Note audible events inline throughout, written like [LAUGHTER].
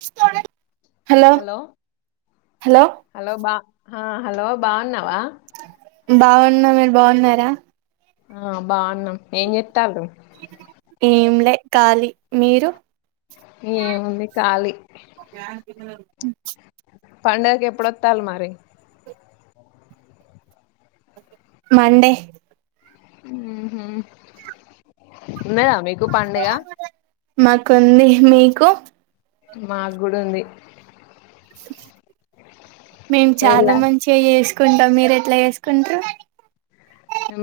వస్తార hello hello hello బా హ hello బాగున్నావా బాగున్న మీరు బాగున్నారా ఆ బాగున్నాం ఏం చెత్ ఏం లే ఖాళీ మీరు ఏముంది ఖాళీ పండుగకి ఎప్పుడొత్తాలి మరి మండే ఉహు లేదు మీకు పండుగ మాకు ఉంది మీకు మాకు గుడా ఉంది మేము చాలా వెళ్ళా మంచిగా చేసు కుంటాం మీరు ఎట్లా చేసుకుంట్రు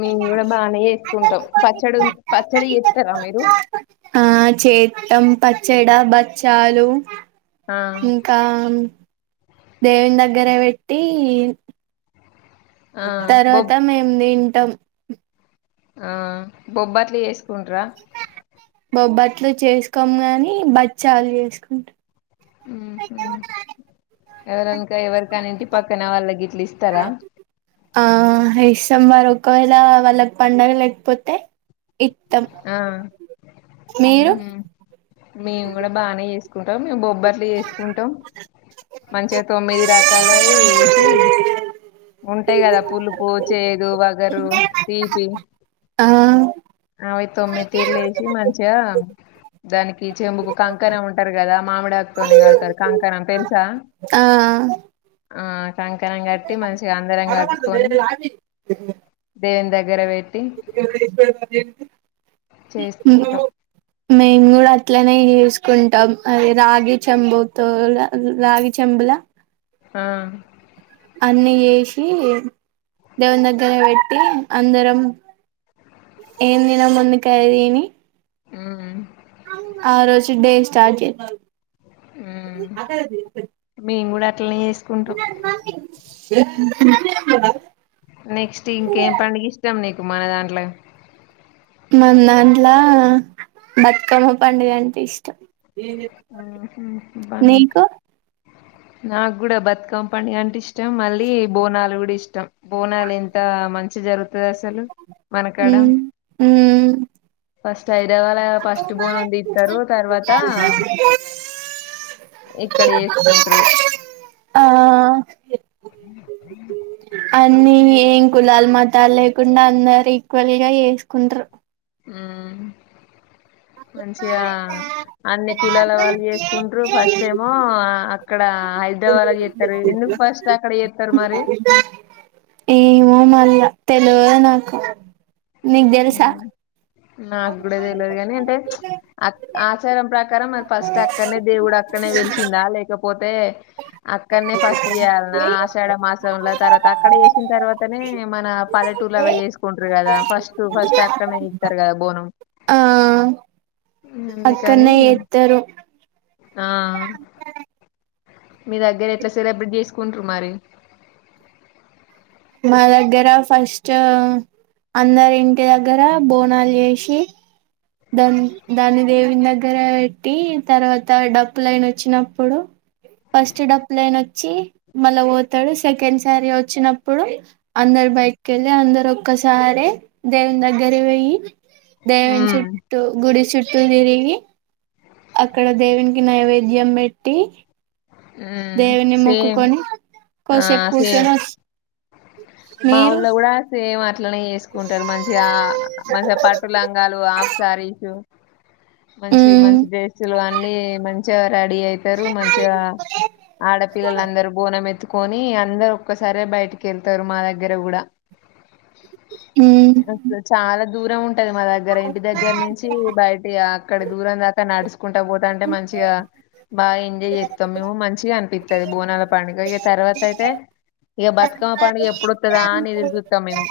మేము కూడా బాగానే చేసుకుంటాం పచ్చడి పచ్చడి చేత్తారా మీరు ఆ చేత్తం పచ్చడ బచ్చాలు ఆ ఇంకా దేవుని దగ్గర పెట్టి ఆ బొబ్ తర్వాత మేము తింటాం ఆ బొబ్బట్లు చేసుకుంట్రా బొబ్బట్లు చేసుకొము గాని బచ్చాలు చేసుకుంటాం ఎవరనకా ఎవరికాన్న ఇంటి పక్కన వాళ్ళకీ ఆ ఏ సాంబరు ఒకవేళ వాళ్ళకి పండగ లేకపోతే ఇత్తాం ఆ ఉహు మేము కూడా బానే చేస్ కుంటాం మేము బొబ్బట్లు చేసుకుంటాం మంచిగా తొమ్మిది రకాలలు ఏసి అవి ఉంటాయి కదా పులుపు చేదు వగరు తీపి ఆ అవి తొమ్మిది తీర్లు ఏసి మంచిగా దానికి చెంబుకు కంకణం అంటారు కదా మామిడిఆకు తొని కడుతారు కంకణం తెలుసా ఆ ఆ కంకణం మే మంచిగా అందరం కట్టుకొని దేవుని దగ్గర పెట్ చేసుకుంటాం మిము కూడా అట్లే ఎసుకుంటాం అ రాగి చెంబుతో రాగి చెంబులా ఆ అన్ని చేసి దేవుని దగ్గర పెట్టి అందరం ఏం తిన ముందుకు అయా ఏమి ఉమ్ ఆ రోజు డే స్టార్ట్ చేద్దాం ఉమ్ అదే మేము కూడా అట్లనే చేసుకుంటాం [UNINTELLIGIBLE] నెక్స్ట్ ఇంకేం పడుగ ఇష్టం నీకు మన దాంట్లో మ దాంట్లో బతుకమ్మ పండుగ అంటే ఇష్టం బం నీకు నాకు కూడా బతుకమ పడు అంటే ఇష్టం మళ్ళీ బోనాలు కూడా ఇష్టం ఇష్టం బోనాలు ఎంత మంచి జరుగుతు అసలు మనకాడ మ్మ్ మ్మ్ చైడ వాళ ఫస్ట్ బోన్ ఉంది ఇస్తారు తర్వాత ఇక్కడ చేసుకుంటారు ఆ న్ని ఏం కులాలు మతాలు లేకుండా అందరు ఈక్వల్ గా వసుకుంటారు ఆ మంచిగా అన్ని కులాల వాళ్ళు చేసుకుంటూ ఫస్ట్ ఏమో అక్కడ హైదరాబాద్ చేస్తారు ఎందుకు ఫస్ట్ అక్కడ చేస్తారు మరి ఏమో మళ్ళా తెలవదు నాకు నీకు తెలుసా నాకు కూడాడేది తెలేదు గాని అంటే అ ఆచారం ప్రకారం మరి ఫస్ట్ అక్కడనే దేవుడు అక్కడనే వెలిసిందా లేకపో పోతే అక్కడనే ఫస్ట్ చేయాల నా ఆశడ మా తర్వాత అక్కడ వేసిన తర్వాతనే మన పలెటూర్లలా వేసుకుంటారు కదా ఫస్ట్ ఫస్ట్ అక్కడనే ఇస్తారు కదా బోనం అక్కన అందుకని ఎత్తారు ఆ మీ దగ్గర ఎట్లా సెలబ్రేట్ చేసుకుంటారు మరి మా దగ్గర ఫస్ట్ అందరి ఇంటి దగ్గర బోనాలు చేసి దాని దాన్ని దేవి దగ్గర పెట్టి తర్వాత డప్పు లైన్ వచ్చినప్పుడు ఫస్ట్ డప్పులన వచ్చి మళ్ళా పోతాడు సెకండ్ సారీ వచ్చినప్పుడు అందరు బైక్ వెళ్ళి అందరు ఒక్కసారి దేవుని దగ్గర వెయి అ గుడి చుట్టూ తిరిగి అక్కడ దేవునికి నైవేద్యం పెట్టి ఉమ్ దేవుని సేమ్ మొక్కుకొని కొసేపు కూర్చొని మీరు మాఊళ్ళ కూడా సేమ్ అట్లనే చేసుకుంటారు మంచిగా మంచిగా పట్టులంగాలు ఆప్స రీ మంచి హ్మ్ మంచి డ్రెస్సులు అన్ని మంచి రెడీ అయితారు మంచిగా ఆడపిల్లలందరు బోనం ఎత్తుకొని అందరు ఒసారే బయటికి వెళ్తారు మా దగ్గర కూడా హ్మ్ అలు చాలా దూరం ఉంటది మా దగ్గర ఇంటి దగ్గర నించి బయటి అక్కడ దూరం దాకా నడుచు కుంటా పోతా అంటే మంచిగా బాగా ఎంజాయ్ చేస్తాం మేము మంచిగా అనిపిస్తుది బోనాల పండుగ ఇక తర్వాత అయితే ఇక బతుకమ్మ పండుగ ఎప్పుడుతుదాని ఎదుగుతా మేము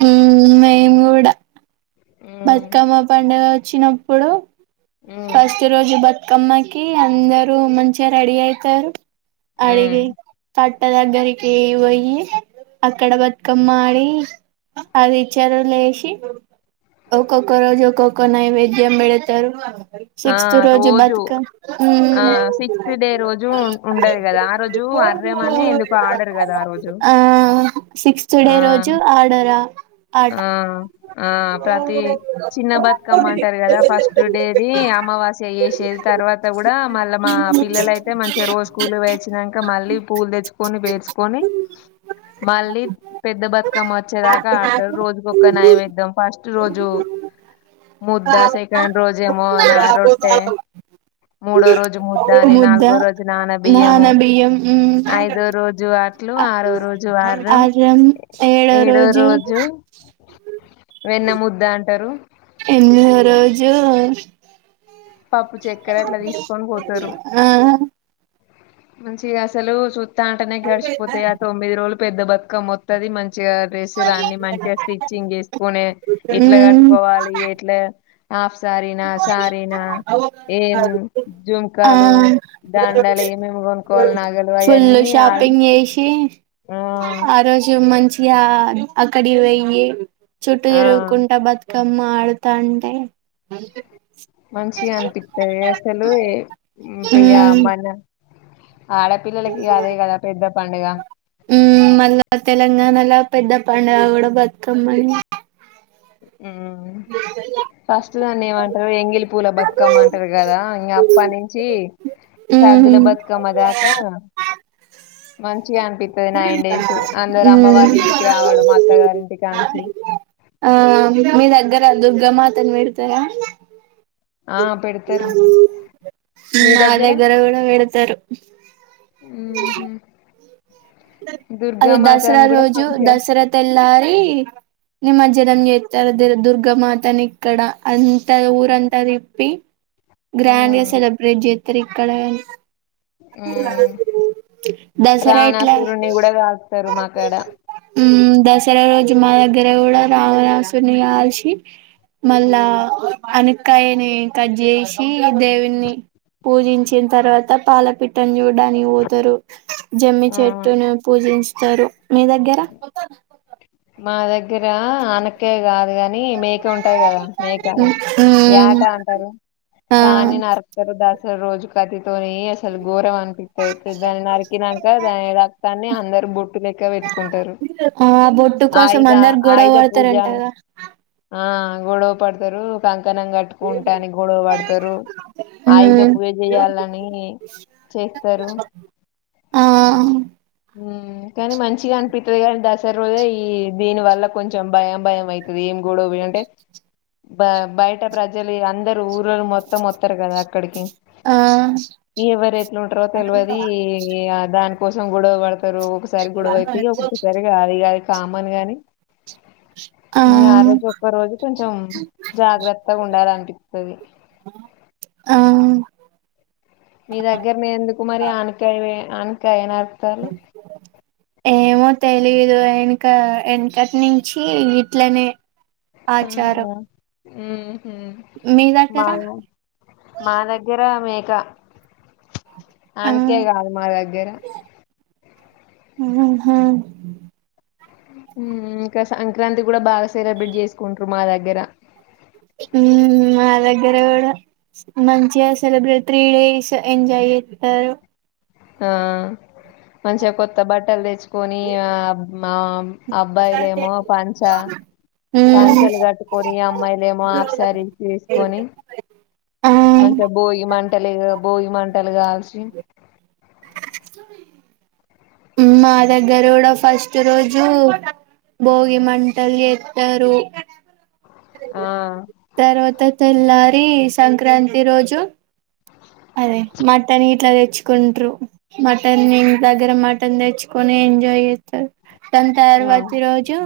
న ఉమ్ బతుకమ్మ పండుగ వచ్చినప్పుడు ఉమ్ ఫస్ట్ రోజు బతు క్కమ్మకి అందరు మంచిగ రెడీ అయితరు అడిగి ఉమ్ తద గరికి పోయి అక్కడ బతుకమ్మ ఆడి అదిచరు లేేసి ఒక్కొక్క రోజు ఒక్కొక్క నైవేద్యం పేడతరు సిక్స్త్ రోజు బతుక ఆ హ్మ్ సిక్స్త్ డే రోజు ఉం- ఉండదు కదా ఆ రోజు అర్రం అని ఎందుకో ఆడరు కదా రోజు ఆ సిక్స్త్ డే ఆ రోజు ఆడర ఆట ఆ ఆ ప్రతి ది అమావాస్య యేసేది తర్వాత గూడ మళ్ళ మా పిల్లలయితే మంచిగ రోజు స్కూల్ వచ్చినంక మళ్ళీ పూలు తెచ్చుకొని బేర్చుకొని మళ్ళీ పెద్ద బతుకమ్మ వచ్చేదాక ఆడ రోజుకొక్క నైవేద్యం ఫస్ట్ రోజు ముద్ద సెకండ్ రోజు జెమోన రొట్టే మూడో రోజు ముద్ద అని ముద్ద నాలుగో రోజు నాన బియ్యము ఐదో రోజు ట్లు ఆరో రోజు వారం అర్రం ఏడో రోజు వెన్న ముద్ద అంటరు ఎనిమిదవ రోజు పప్పు చక్కెర అట్ల తీసుకొని పోతరు ఆ మంచిగ అసలు సూత్తాంటనే గడిచిపోతాయి ఆ తొమ్మిది రోజులు పెద్ద బతుకమ్మ వత్తది మన్ చిగ డ్రెస్సులు అన్ని మంచిగ స్టిచ్చింగ్ జేసుకునే ఎట్ల గ ట్టుకోవాలి ఎట్ల హాఫ్ సారీన సారీన ఏం ఆ జుంకాలు దాన్ లేమేమి గొనుక్కోవాలి ఫుల్లు షాపింగ్ జేశి ఆ ఆ రోజు మంచిగ అక్కడికి బొయ్యి చుట్టూ ఆ తిరుగుకుంట బతుకమ్మ ఆడుతాంటే మంచిగ అనిపిత్తదిగ అసలు ఉమ్ అమ్మన ఆడపిల్లలకిగదే గద పెద్ద పండగ మ్ మళ్ళ తెలంగాణలో పెద్ద పండగ గూడ బతుకమ్మనే ఉమ్ ఫస్ట్ దాన్ని ఏమంటారు ఎంగిలి పూల బతుకమ్మంటరు గదా ఇంగ పనించి సర్దుల ఉమ్ బతుకమ్మ దాక మంచిగ అనిపిత్తది నైన్ డేస్ అందరు అమ్మ ఉమ్ వాల్లింటికి రావడం అత గారింటి కాంచి ఆ మీ దగ్గర దుర్గ మాతను పెడతారా ఆ పెడతారు హ్మ్ మా దగ్గర గూడ పెడతరు ఉహు అది దుర్గామాత దసరా కూడా రోజు మంచిగా దసరా తెల్లారి నిమజ్ జనం జెత్తారు ద దుర్గామాతని ఇక్కడ అంత ఊరంతా తిప్పి గ్రాండ్ గా ఉమ్ సెలబ్రేట్ జేత్తారిక్కడ ఉమ్ దసరా ఎట్ల రావణాసురుడిని కూడా కాలుస్తారు మాకాడ ఉమ్ దసరా రోజు మద దగ్గర గుడ రావణసుని గాల్సి మళ్ళ ఉమ్ అన్నీ కాయని కట్ చేసి దేవుని పూజించిన తర్వాత పాలపిట్టని చూడ చడానికి పోతారు జమ్మి ఆ చెట్టును పూజించ తరు మీ దగ్గర మా దగ్గర ఆనక్కాయ్ అ గాని మేక ఉంటది కదా మేక మ్మ్ యాట అంటారు ఆ దాని నర్కరు దా రోజు కత్తితోని అసలు ఘోరం అనిపిత్తది దాన్ని నరికినంక దాని రక్తాన్ని అందరు బొట్టు లెక్క బెట్టుకుంటారు ఆ బొట్టు కోసం ఆయుధ అందరు గొడవ ఆయుధ పూజ పడతారంటగా ఆ గొడవ పడతారు క కనం గట్టుకుంటని గొడవ పడతరు ఆయుధ మ్మ్ పూజ జేయ్యల్లని చేస్తరు ఆ ఉమ్ కానీ మంచిగానిపిత్తది గాని దసరా రోజే ఈ దీని వల్ల కొంచెం భయం భయం అవుతుంది ఏమి గోడ వంటే బ బయట ప్రజలు అందరుూ ఊరోల్లు మొత్తం వస్తారు కదా అక్కడికి ఆ ఎవ్వరెట్లుంటరో తెలివది దానికోసం గొడవ పడతారు ఒకసారి గొడవ అయిత ఒక్కొక్కసారి కాదు కాది కామన్ గాని ఇ ఆ రోజు ఒక్క రోజు కొంచెం జాగ్రత్తగా ఉండాలనిపిస్తుంది ఆ మీ దగ్గరని ఎందుకు మరి ఆనకాయ ఆనకాయన ఏ మ తెలి విదు వెనుక వెకటి నుంచి ఇట్లనే ఆచారం హా మీ మా దగ్గర మా దగ్గర మేక ఆ అనకే కాదు మా దగ్గర ఆా ఇంకా సంక్రాంతి కూడా బాగా సెలబ్రేట్ చేసుకుంటారు మా దగ్గర ఉ మా దగ్గర కూడా మంచించి సెలిబ్రేట్ త్రీ డేస్ ఎంజాయ ఇ ఆ మంచిగా కొత్త బట్టలు తెచ్చు కని మా అబ్బాయిలేమో పంచ మ్మ్ పంచలు కట్టుకొని అమ్మాయిలుమో ఆఫ్సారీ తీసుకొని ఆ మంచిగా భోగి మంటలే భోగి మంటలు కాల్సి మా దగ్గర కూడా ఫస్ట్ రోజు బోగి మంటలి ఎత్తారు ఆ తర్వాత తెల్లారి సంక్రాంతి రోజు అదే మటన్ ఇట్లా తెచ్చుకుంట్రు మటన్ ఇంటి దగ్గర మటన్ తెచ్చుకొని ఎంజాయ్ చేస్తారు దని ఆ తర్వాతి రోజు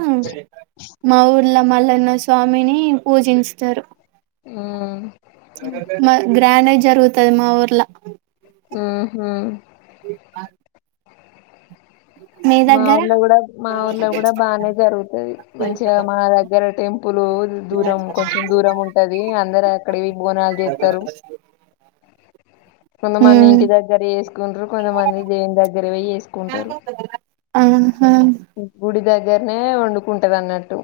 మా ఊర్లో మళ న స్వామిని పూజిస్తారు ఆ మా గ్రాండ్ అ జరుగుతుది మా ఊర్లా ఆహా మీ మా దగ్గర ఊర్లో కూడా మా ఊర్లో కూడా బాగానే జరుగుతుది మంచిగా మా దగ్గర టెంపు లు దూరం కొంచెం దూరం ఉంటది అందరు అక్కడవి బోనాలు చేస్తారు కొంతమంది ఉమ్ ఇంటి దగ్గర వేసుకుంటారు కొంతమంది దేని దగ్గర వేసుకుంటారు ఆహా దగ్గరనే వండుకుంటది అన్నట్టు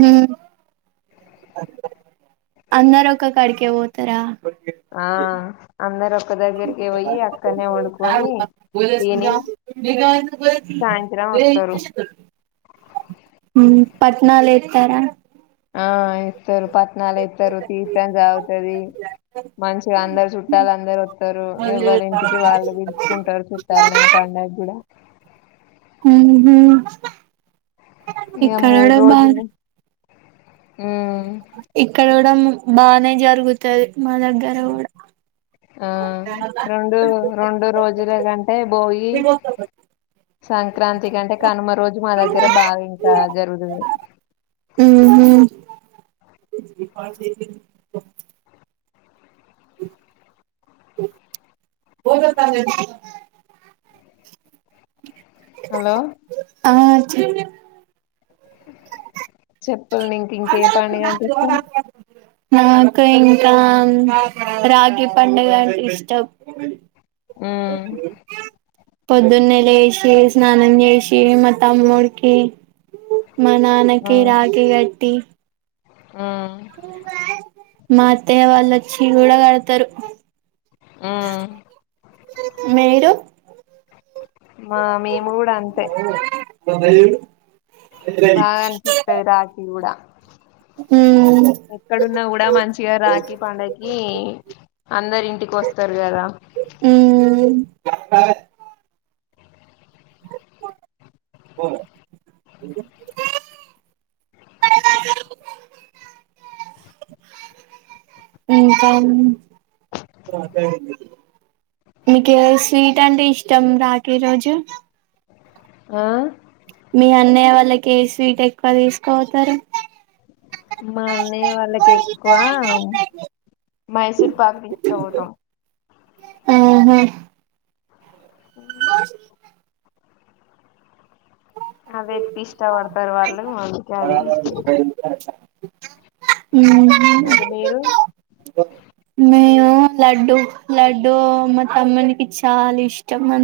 హ అందర ఒక కడికే పోతారా వకే ఆ అందరు ఒక్క దగ్గరికి పోయి అక్కడనే వండుకొని తిని సాయంత్రం వస్తారు [UNINTELLIGIBLE] హ పట్నాాల ఇర్తార ఆ ఇస్తారు పట్టనాలు ఇస్తారు తీసం జగుతుది మంచిగా అందరు చుట్టాలు అందరు వస్తారు ఎవరి ఇంటికి వాళ్ళు విలుచుకుంటారు చుట్టాలని ఆ ప ఉయి కూడా [INAUDIBLE] ఇక ఇక్కడ మూడు కూడా బ రోజులు ఉమ్ ఇక్కడ కూడా బానే జరుగుతుది మా దగ్గర కూడా ఆ రెండు రెండు రోజుల కంటే బోగి సంక్రాంతి కంటే కనుమ రోజు మా దగ్గర బాగా ఇంకా జరుగుతుంది [INAUDIBLE] పా [INAUDIBLE] [UNINTELLIGIBLE] హలో ఆ చెప్ చెప్పండి ఇంక ఎ పండుగ అంటే ఇష్టం నాకు ఇంకా రాఖీ పండుగ అంటే ఇష్టం ఊ పొద్దున్నెల లేసి స్నానం చేసి మా తమ్ముడికి మా నాన్నకి ఉమ్ రాఖీ గట్టి ఉమ్ మా అత్తయ్య వాళ్ళు వచ్చి కూడా కడతరు ఉమ్ మీరు మా మేము కూడా అంతే ఫోన్ ఏడి బాగా అనిపితది రాఖీ కూడా ఉ ఎక్కడున్నా కూడా మంచిగా రాఖి పండకి అందరు ఇంటికి వస్తారు కదా మ్మ్ [UNINTELLIGIBLE] పోఓ ఇంకా మీకు ఏ స్వీట్ అంటే ఇష్టం రాఖీ రోజు ఆ మీ అన్నయ్య వాళ్ళకి ఏ స్వీట్ ఎక్కువ తీసుకోతారు మా అన్నయ్య వాళ్ళకి ఎక్కువ మైసూర్ పాక్ తీసుకపోతం ఆహా [INAUDIBLE] అది ఎక్కువ ఇష్టపడతారు వాళ్ళు అందుకే అది చేస్న ఉ మరి మీరు నేను లడ్డు లడ్డూ మా తమ్మునికి చాలా ఇష్టం మ